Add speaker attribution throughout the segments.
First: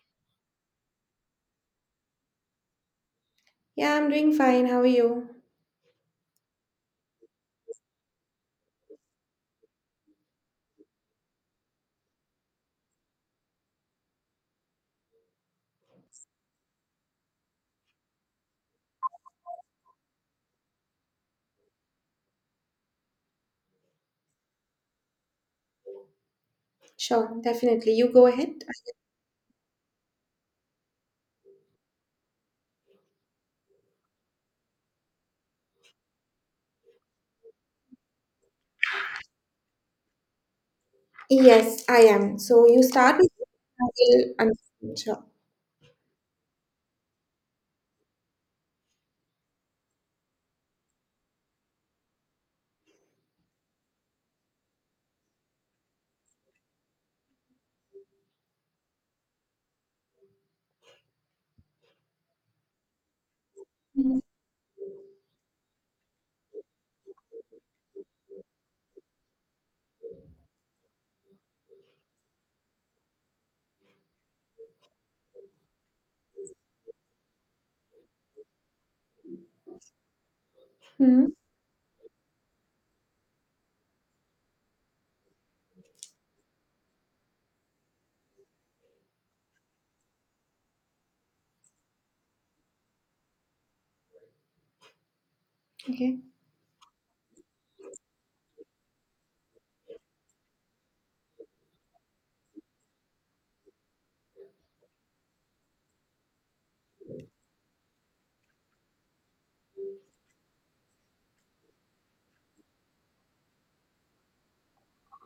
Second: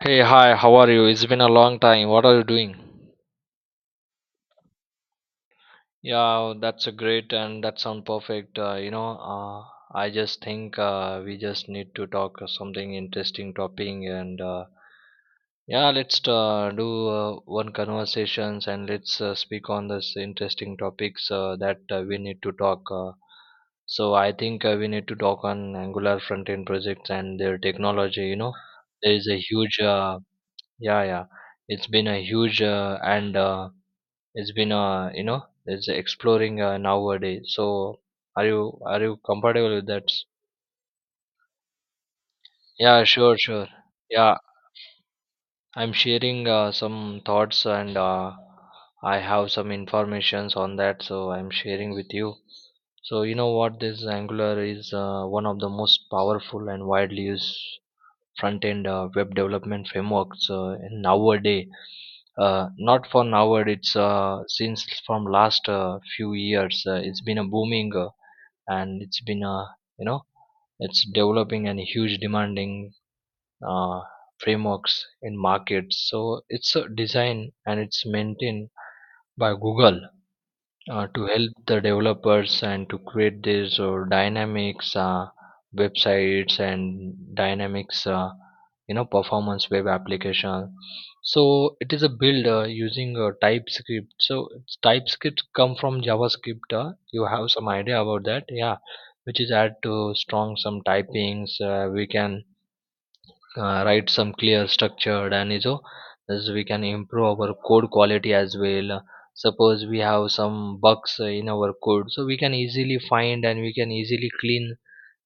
Speaker 1: Hey, hi, how are you? It's been a long time. What are you doing?
Speaker 2: Yeah, I'm doing fine. How are you?
Speaker 1: Yeah, that's a great and that sounds perfect. I just think we just need to talk something interesting topic and yeah, let's do one conversations and let's speak on this interesting topics that we need to talk. So I think we need to talk on Angular front-end projects
Speaker 2: Sure,
Speaker 1: and their
Speaker 2: definitely. You
Speaker 1: technology.
Speaker 2: go ahead.
Speaker 1: There is a huge Yeah, yeah. It's been a huge and it's been it's exploring nowadays. So are you comfortable with that?
Speaker 2: Yes, I am. So you
Speaker 1: Yeah,
Speaker 2: start with,
Speaker 1: sure, sure.
Speaker 2: I
Speaker 1: Yeah,
Speaker 2: will understand. Sure.
Speaker 1: I'm sharing some thoughts and I have some informations on that, so I'm sharing with you. So you know what? This Angular is one of the most powerful and widely used front-end web development frameworks in nowadays, not for now but it's since from last few years it's been a booming, and it's been a, you know it's developing and huge demanding uh, frameworks in markets. So it's a design and it's maintained by google to
Speaker 2: Mm-hmm.
Speaker 1: help the developers and to create their so dynamics websites and dynamics, performance web application. So it is a build using typescript. So it's typescript come from
Speaker 2: Okay.
Speaker 1: javascript, you have some idea about that? Yeah, which is add to strong some typings. We can write some clear structured and, you know, as we can improve our code quality as well. Suppose we have some bugs in our code, so we can easily find and we can easily clean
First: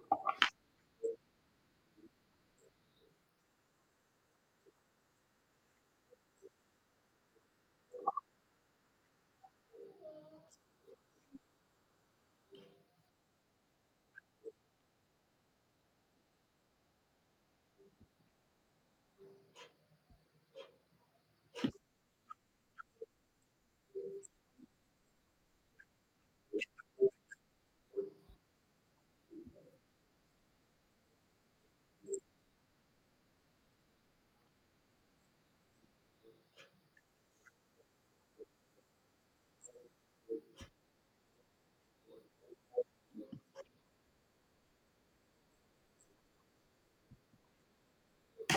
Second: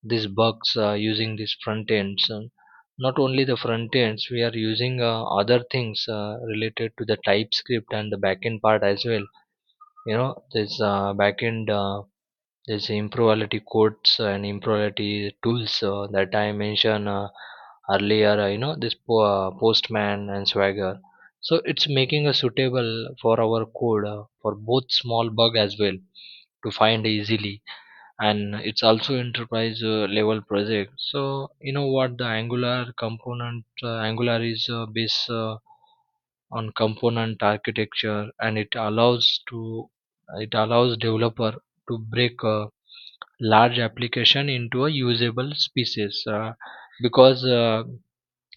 Speaker 1: these bugs using these front ends. And not only the front ends, we are using other things related to the typescript and the backend part as well. You know, this backend, there's improbability codes and improbability tools that I mentioned earlier. You know this postman and swagger. So it's making a suitable for our code for both small bug as well, to find easily, and it's also enterprise level project. So you know what the Angular component, Angular is based on component architecture, and it allows to, it allows developer to break. Large application into a usable species, because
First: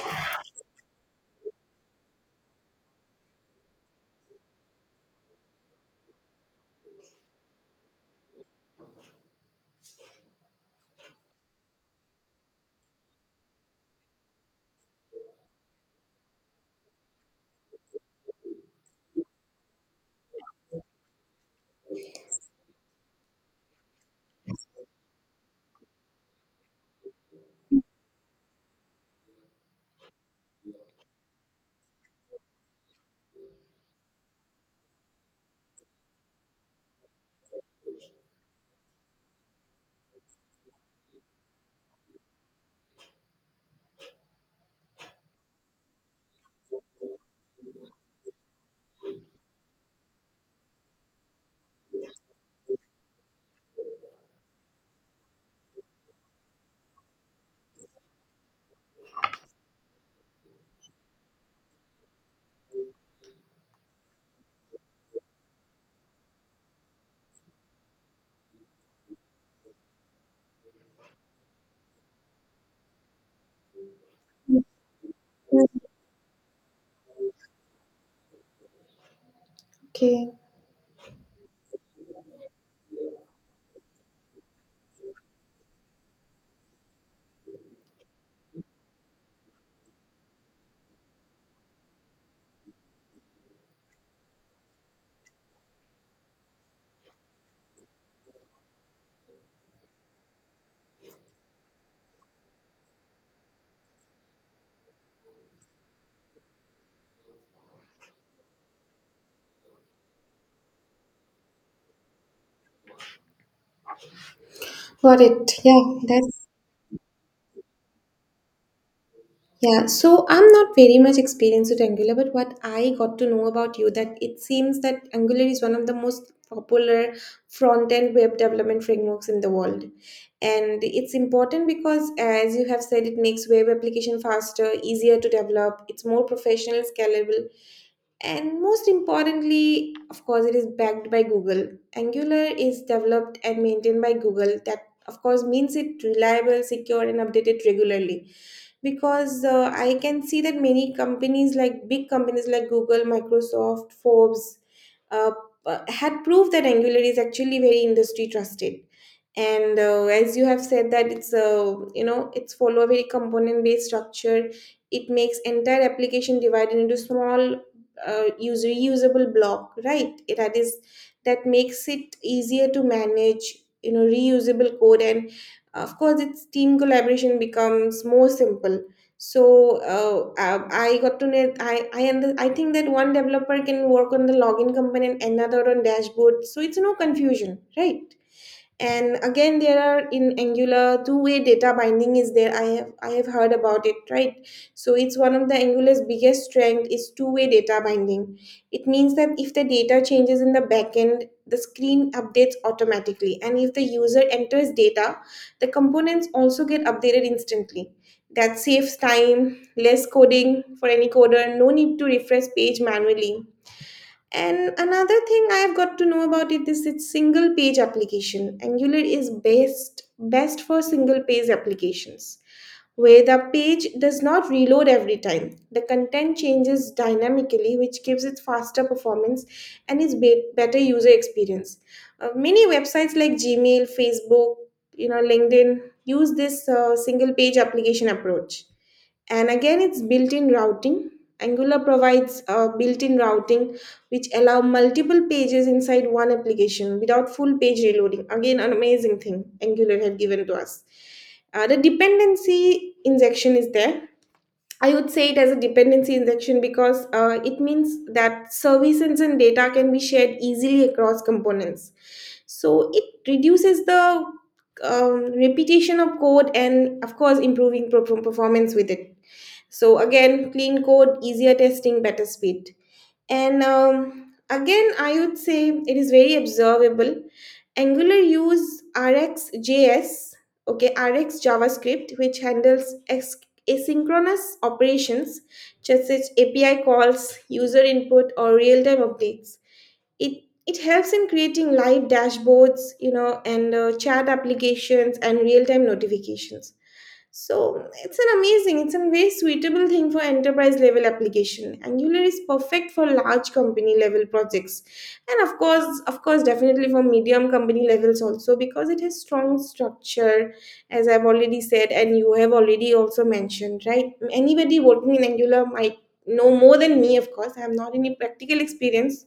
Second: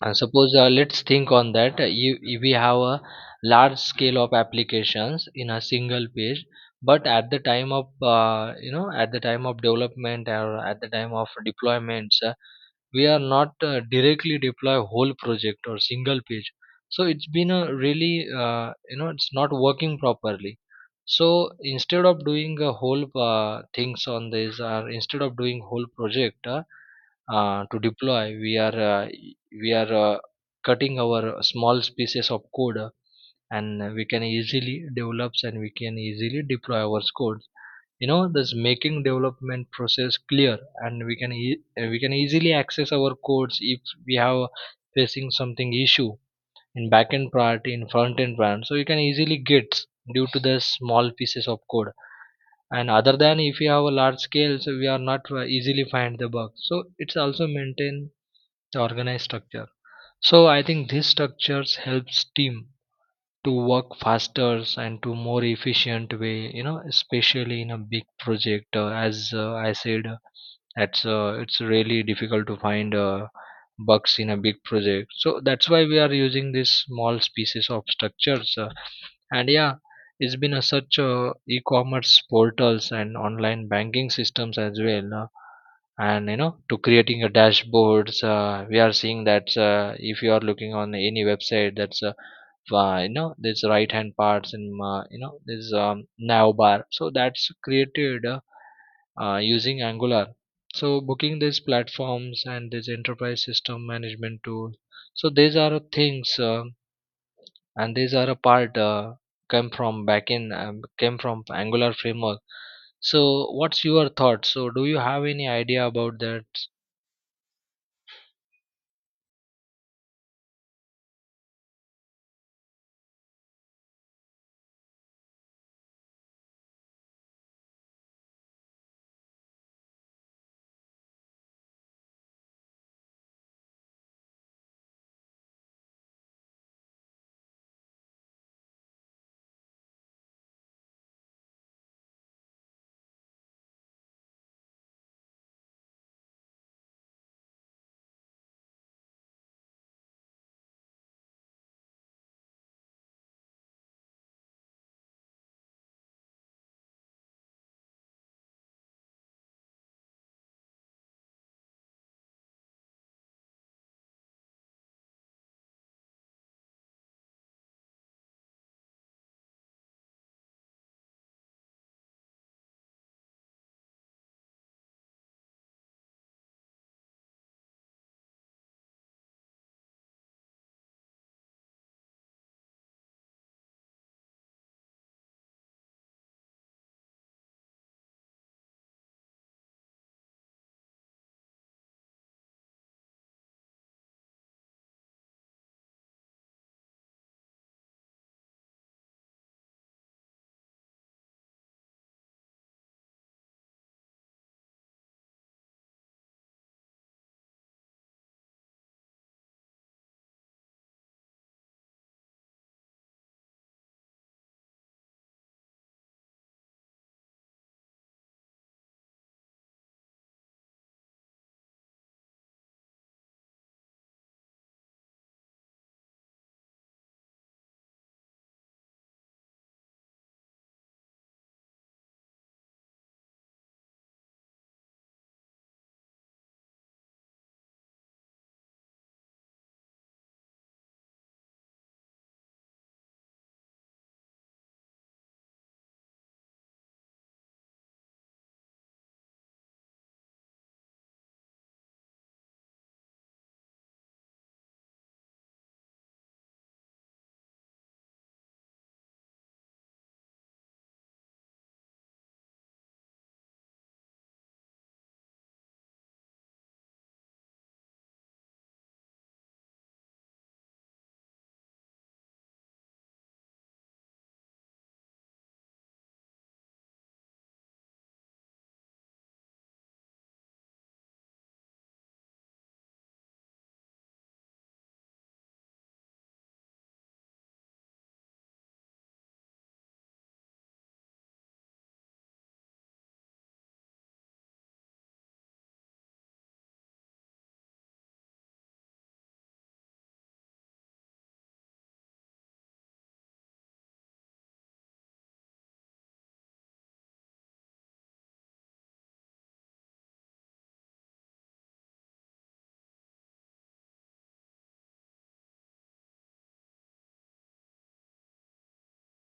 Speaker 1: suppose let's think on that. We have a large scale of applications in a single page, but at the time of, at the time of development or at the time of deployments, we are not directly deploy whole project or single page. So it's been a really, it's not working properly. So instead of doing a whole things on this, or instead of doing whole project, to deploy, we are cutting our small pieces of code, and we can easily develops and we can easily deploy our code. You know, this making development process clear, and we can easily access our codes if we have facing something issue in backend priority, in front end priority, so you can easily get due to the small pieces of code. And other than, if you have a large scale, so we are not easily find the bug. So it's also maintain the organized structure. So I think these structures helps team to work faster and to more efficient way. You know, especially in a big project, as I said, that's it's really difficult to find bugs in a big project. So that's why we are using these small pieces of structures, and yeah,
Speaker 2: Okay.
Speaker 1: it's been a such e-commerce portals and online banking systems as well. And to creating a dashboards, we are seeing that if you are looking on any website that's you know this right hand parts and this navbar. So that's created using angular. So booking these platforms and this enterprise system management tool, so these are things and these are a part came from backend, came from angular framework. So what's your thoughts? So do you
Speaker 2: Got
Speaker 1: have any
Speaker 2: it. Yeah,
Speaker 1: idea about that?
Speaker 2: that's. Yeah, so I'm not very much experienced with Angular, but what I got to know about you that it seems that Angular is one of the most popular front-end web development frameworks in the world. And it's important because as you have said, it makes web application faster, easier to develop, it's more professional, scalable, and most importantly, of course, it is backed by Google. Angular is developed and maintained by Google. That, of course, means it reliable, secure, and updated regularly. Because I can see that many companies, like big companies like Google, Microsoft, Forbes, uh, had proved that Angular is actually very industry trusted. And as you have said, that it's follow a very component based structure. It makes entire application divided into small use reusable block, right, it, that is that makes it easier to manage, reusable code, and of course, its team collaboration becomes more simple. So I got to know, I think that one developer can work on the login component, another on dashboard, so it's no confusion, right? And again, there are in Angular, two-way data binding is there. I have heard about it, right? So it's one of the Angular's biggest strength is two-way data binding. It means that if the data changes in the backend, the screen updates automatically, and if the user enters data, the components also get updated instantly. That saves time, less coding for any coder, no need to refresh page manually. And another thing I have got to know about it is its single page application. Angular is best for single page applications where the page does not reload every time. The content changes dynamically, which gives it faster performance and is better user experience. Many websites like Gmail, Facebook, LinkedIn use this single page application approach. And again, it's built-in routing. Angular provides built-in routing, which allow multiple pages inside one application without full page reloading. Again, an amazing thing Angular have given to us. The dependency injection is there. I would say it as a dependency injection because it means that services and data can be shared easily across components. So it reduces the repetition of code and, of course, improving performance with it. So again, clean code, easier testing, better speed. And again, I would say it is very observable. Angular use RxJS, okay, Rx JavaScript, which handles asynchronous operations, such as API calls, user input, or real-time updates. It helps in creating live dashboards, and chat applications and real-time notifications. So it's a very suitable thing for enterprise level application. Angular is perfect for large company level projects. And of course, definitely for medium company levels also because it has strong structure, as I've already said, and you have already also mentioned, right? Anybody working in Angular might know more than me, of course. I have not any practical experience.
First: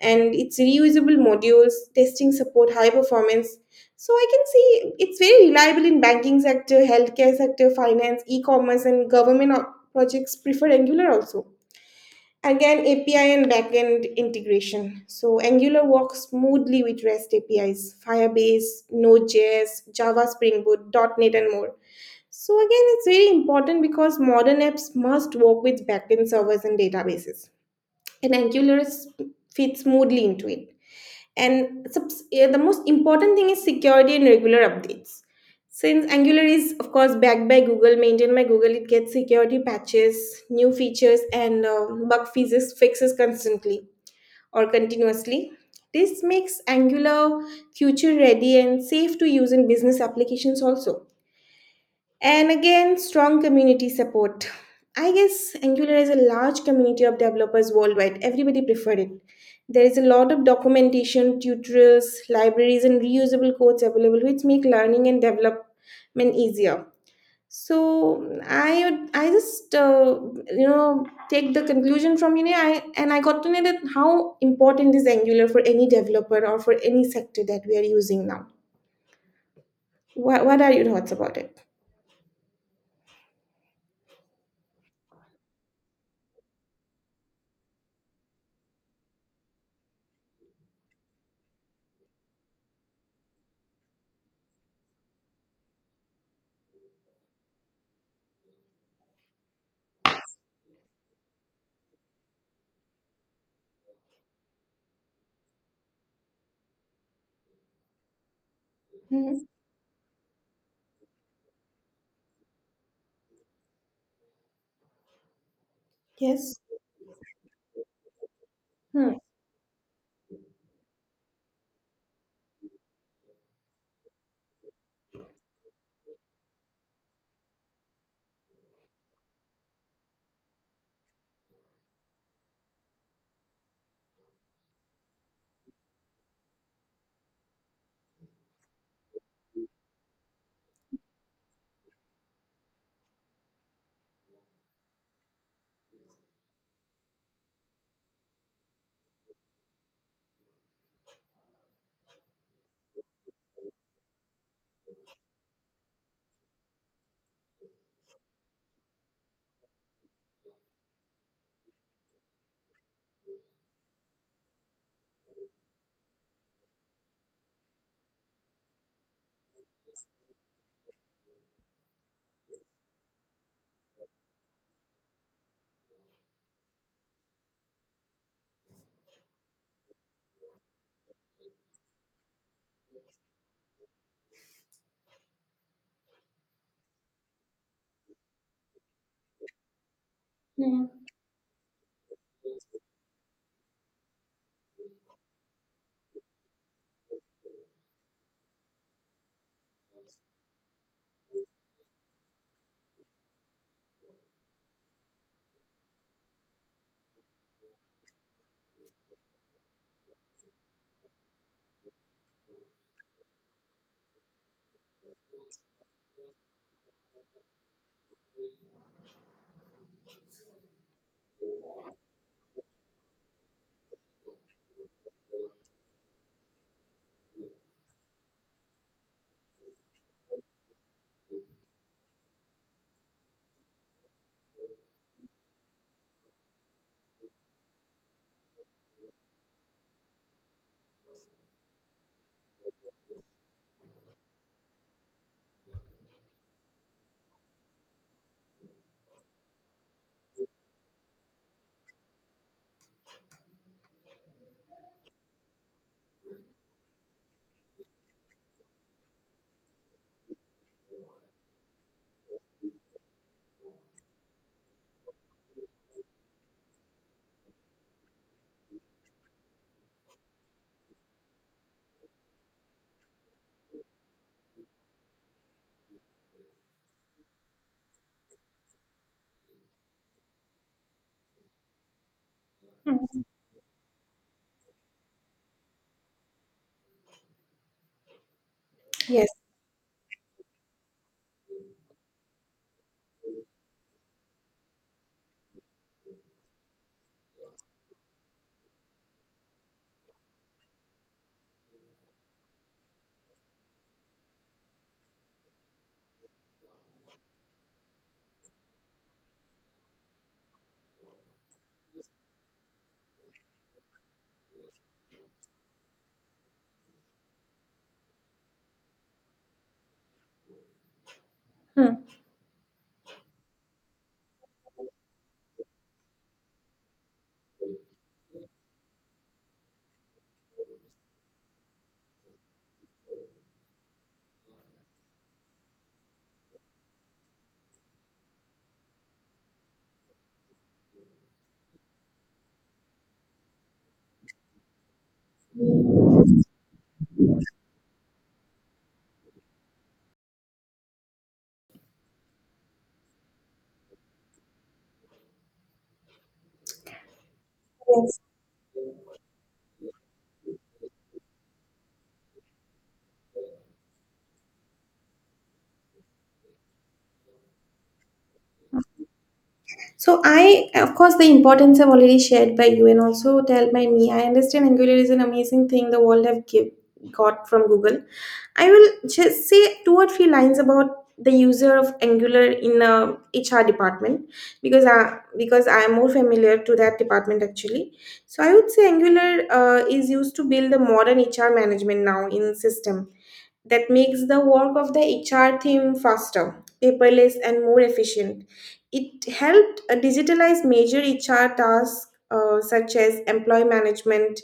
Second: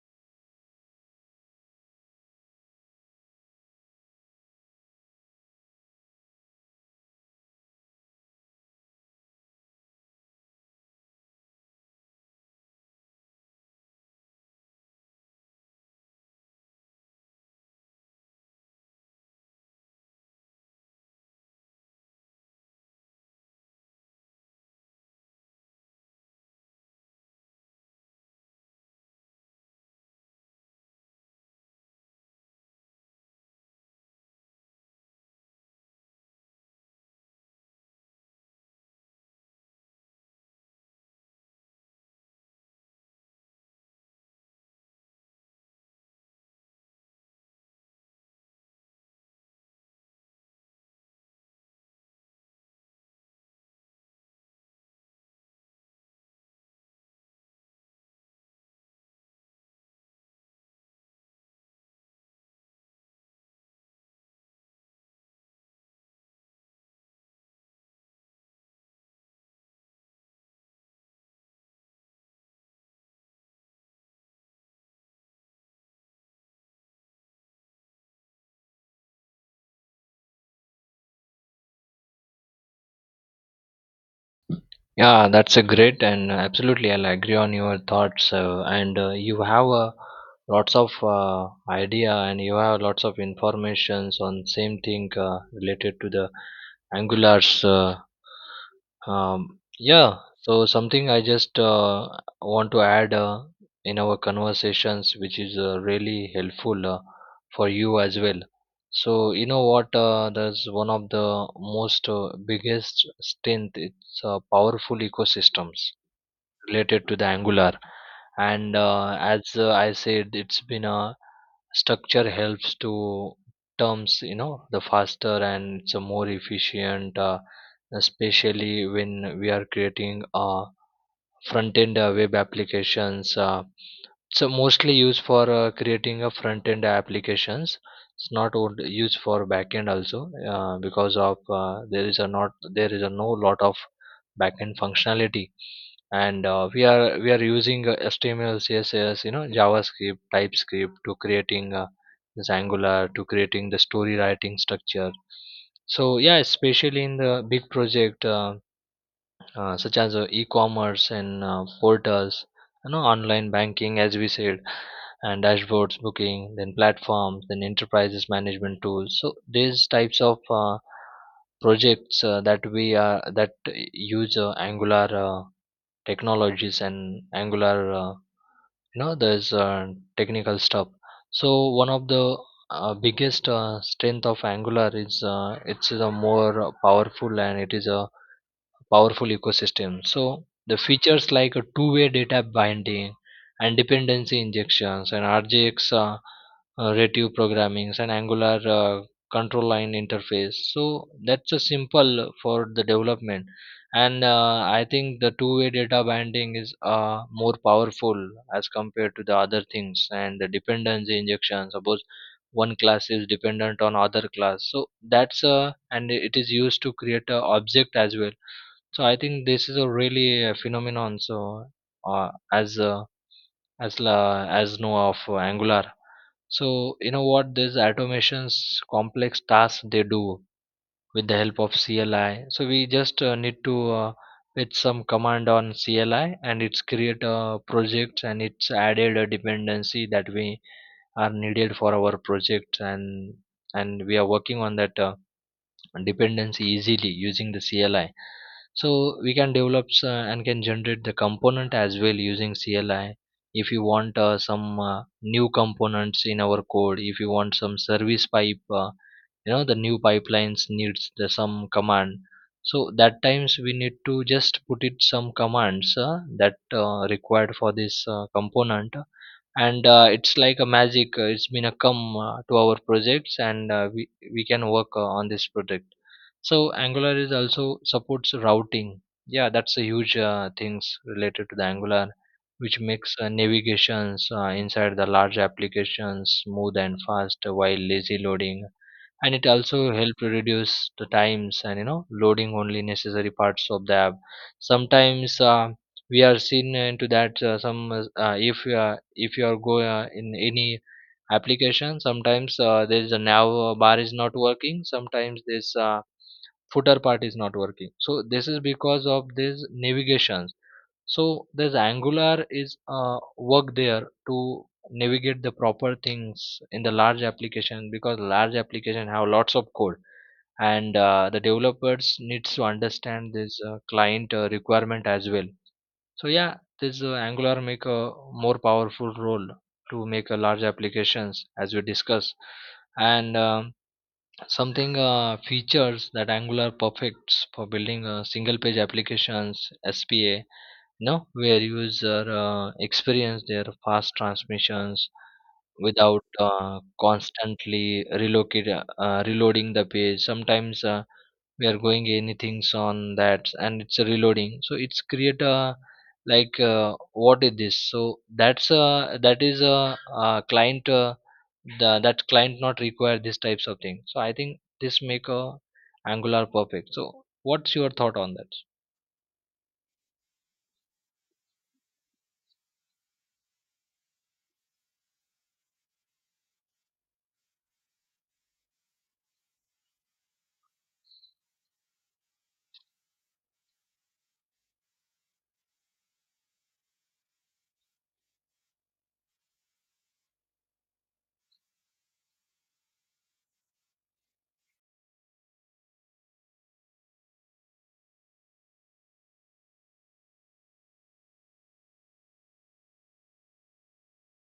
Speaker 2: And it's reusable modules, testing support, high performance, so I can see it's very reliable in banking sector, healthcare sector, finance, e-commerce, and government projects prefer Angular also. Again, API and backend integration. So Angular works smoothly with REST APIs, Firebase, Node.js, Java, Spring Boot, dot .NET, and more. So again, it's very important because modern apps must work with backend servers and databases, and Angular fits smoothly into it. And yeah, the most important thing is security and regular updates. Since Angular is, of course, backed by Google, maintained by Google, it gets security patches, new features, and bug fixes constantly or continuously. This makes Angular future ready and safe to use in business applications also. And again, strong community support. I guess Angular is a large community of developers worldwide. Everybody preferred it. There is a lot of documentation, tutorials, libraries, and reusable codes available, which make learning and development easier. So I would, I just take the conclusion from, I got to know that how important is Angular for any developer or for any sector that we are using now. What are your thoughts about it?
Speaker 1: Yeah, that's a great, and absolutely I'll agree on your thoughts. And you have lots of idea and you have lots of informations on same thing related to the angulars. Yeah, so something I just want to add in our conversations, which is really helpful for you as well. So
Speaker 2: Hmm.
Speaker 1: you know what? That's one of the most biggest strength. It's powerful ecosystems
Speaker 2: Yes.
Speaker 1: related to the Angular, and uh,
Speaker 2: Hmm.
Speaker 1: as uh, I said, it's been a structure helps to terms. You know, the faster and it's a more efficient, especially when we are creating a front end web applications, so mostly used for creating a front end applications. It's not on- used for back end also, because of there is a not, there is a no lot of back end functionality. And we are using html css, you know, javascript typescript to creating this angular, to creating the story writing structure. So yeah, especially in the big project, such as e-commerce and portals, you know, online banking, as we said, and dashboards, booking then platforms, then enterprises management tools. So these types of projects that we are that use angular technologies and angular, uh, there's technical stuff. So one of the biggest strength of angular is, it's a more powerful and it is a powerful ecosystem. So the
Speaker 2: Mm.
Speaker 1: features like a two-way data binding and dependency injections and RJX, native programmings and Angular control line interface. So that's a simple for the development. And I think the two-way data binding is more powerful as compared to the other things and the dependency injection. Suppose one class is dependent on other class, so that's and it is used to create a object as well. So I think this is a really phenomenon. So uh, as uh, as know of Angular. So you know what these automations, complex tasks they do with the help of CLI. So we just need to with some command on CLI, and it's create a project and it's added a dependency that we are needed for our project. And we are working on that. Dependency easily using the CLI. So we can and can generate the component as well using CLI. If you want some new components in our code, if you want some service pipe, the new pipelines needs the some command. So that times we need to just put it some commands that required for this component, and it's like a magic. It's been a come to our projects, and we can work on this project. So angular is also supports routing. Yeah, that's a huge things related to the angular, which makes navigations inside the large applications smooth and fast while lazy loading,
Speaker 2: Yes.
Speaker 1: and it also help to reduce the times, and, you know, loading only necessary parts of the app. Sometimes, we are seen into that some if you are go in any application, sometimes there is a nav bar is not working, sometimes this footer part is not working. So this is because of this navigations. So there's Angular is work there to navigate the proper things in the large application, because large application have lots of code, and the
Speaker 2: Hmm.
Speaker 1: developers needs to understand this client requirement as well. So yeah, this Angular make a more powerful role to make a large applications, as we discuss. And something features that Angular perfects for building single page applications, SPA, no, where user experience their fast transmissions without constantly relocate reloading the page. Sometimes, we are going anything's on that and it's reloading, so it's create a, like, what is this? So
Speaker 2: Yes.
Speaker 1: that's a that is a, client the that client not require these types of things. So I think this make a angular perfect. So what's your thought on that?
Speaker 2: So I, of course, the importance I've already shared by you and also tell by me. I understand Angular is an amazing thing the world have got from Google. I will just say two or three lines about the user of Angular in the HR department because I am more familiar to that department actually. So I would say Angular is used to build the modern HR management now in system that makes the work of the HR team faster, paperless, and more efficient. It helped digitalize major HR tasks such as employee management,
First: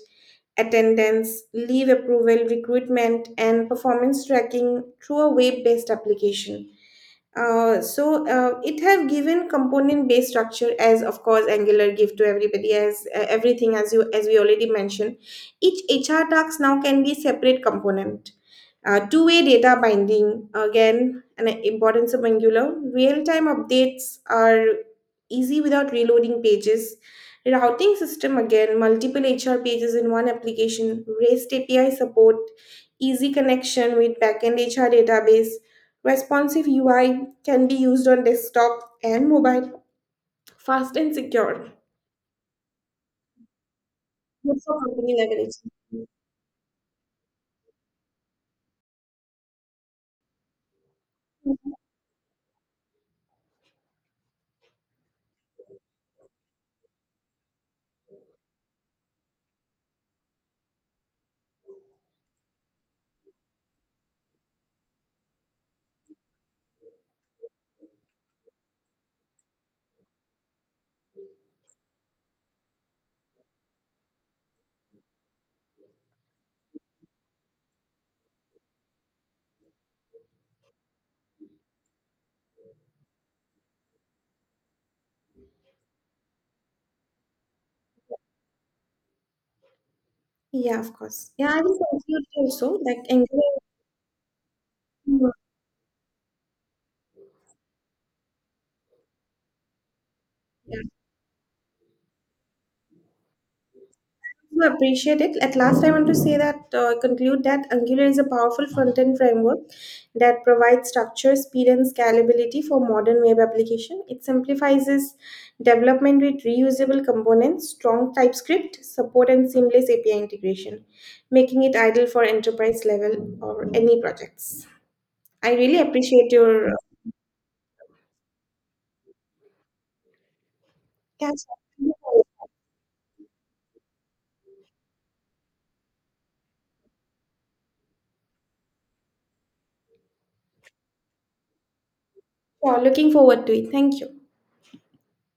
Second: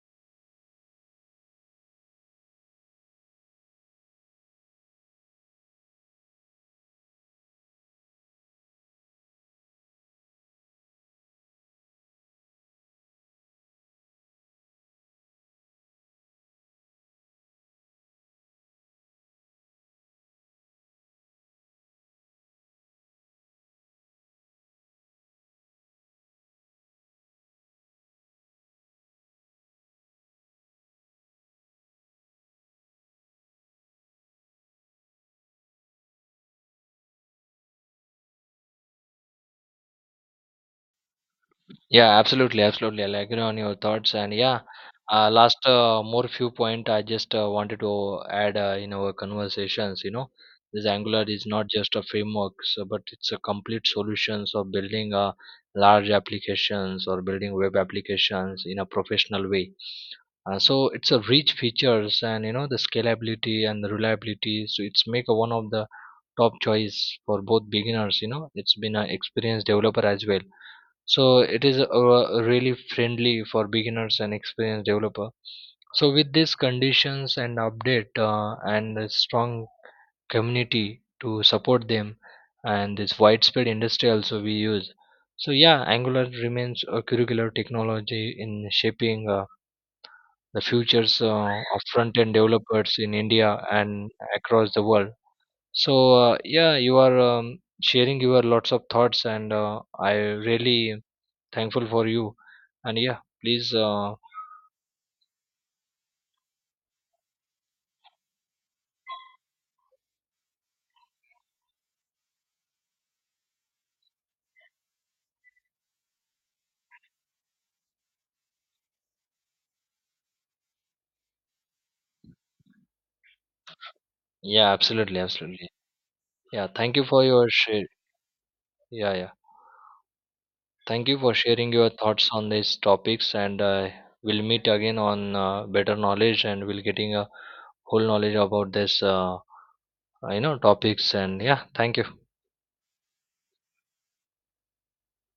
Speaker 2: attendance, leave approval, recruitment, and performance tracking through a web based application. So it have given component based structure, as of course Angular give to everybody, as everything, as you, as we already mentioned, each HR task now can be separate component. Uh, two-way data binding again, an importance of Angular, real-time updates are easy without reloading pages, routing system again, multiple HR pages in one application, REST API support, easy connection with backend HR database. Responsive UI can be used on desktop and mobile, fast and secure.
Speaker 1: Yeah, absolutely, absolutely. I'll agree on your thoughts. And
Speaker 2: Good
Speaker 1: yeah,
Speaker 2: for company leverage.
Speaker 1: last more few point I just wanted to add in our conversations. You know, this Angular is not just a framework, so, but it's a complete solutions of building large applications, or building web applications in a professional way. So it's a rich features, and, you know, the scalability and the reliability. So it's make a one of the top choice for both beginners. You know, it's been an experienced developer as well. So it is really friendly for beginners and experienced developer. So with these conditions and update, and a strong community to support them, and this widespread industry also we use. So yeah, angular remains a curricular technology in shaping the
Speaker 2: Yeah, of
Speaker 1: futures
Speaker 2: course. Yeah, I will
Speaker 1: of front
Speaker 2: conclude
Speaker 1: end
Speaker 2: also
Speaker 1: developers
Speaker 2: that
Speaker 1: in
Speaker 2: Angular.
Speaker 1: india and across the world. So yeah, you are sharing your lots of thoughts, and I really
Speaker 2: Yeah.
Speaker 1: thankful for you. And yeah, please,
Speaker 2: I appreciate it. At last, I want to say that conclude that Angular is a powerful front-end framework that provides structure, speed, and scalability for modern web application. It simplifies development with reusable components, strong TypeScript support, and seamless API integration, making it ideal for enterprise level or any projects.
Speaker 1: yeah, absolutely,
Speaker 2: I
Speaker 1: absolutely.
Speaker 2: really appreciate
Speaker 1: Yeah,
Speaker 2: your.
Speaker 1: thank you for your share. Yeah, yeah. Thank you for
Speaker 2: Yes.
Speaker 1: sharing your
Speaker 2: Yeah,
Speaker 1: thoughts on these topics. And we'll meet again on better knowledge, and we'll getting a whole knowledge about this, topics. And yeah, thank you.
Speaker 2: sure. Looking forward to it. Thank you.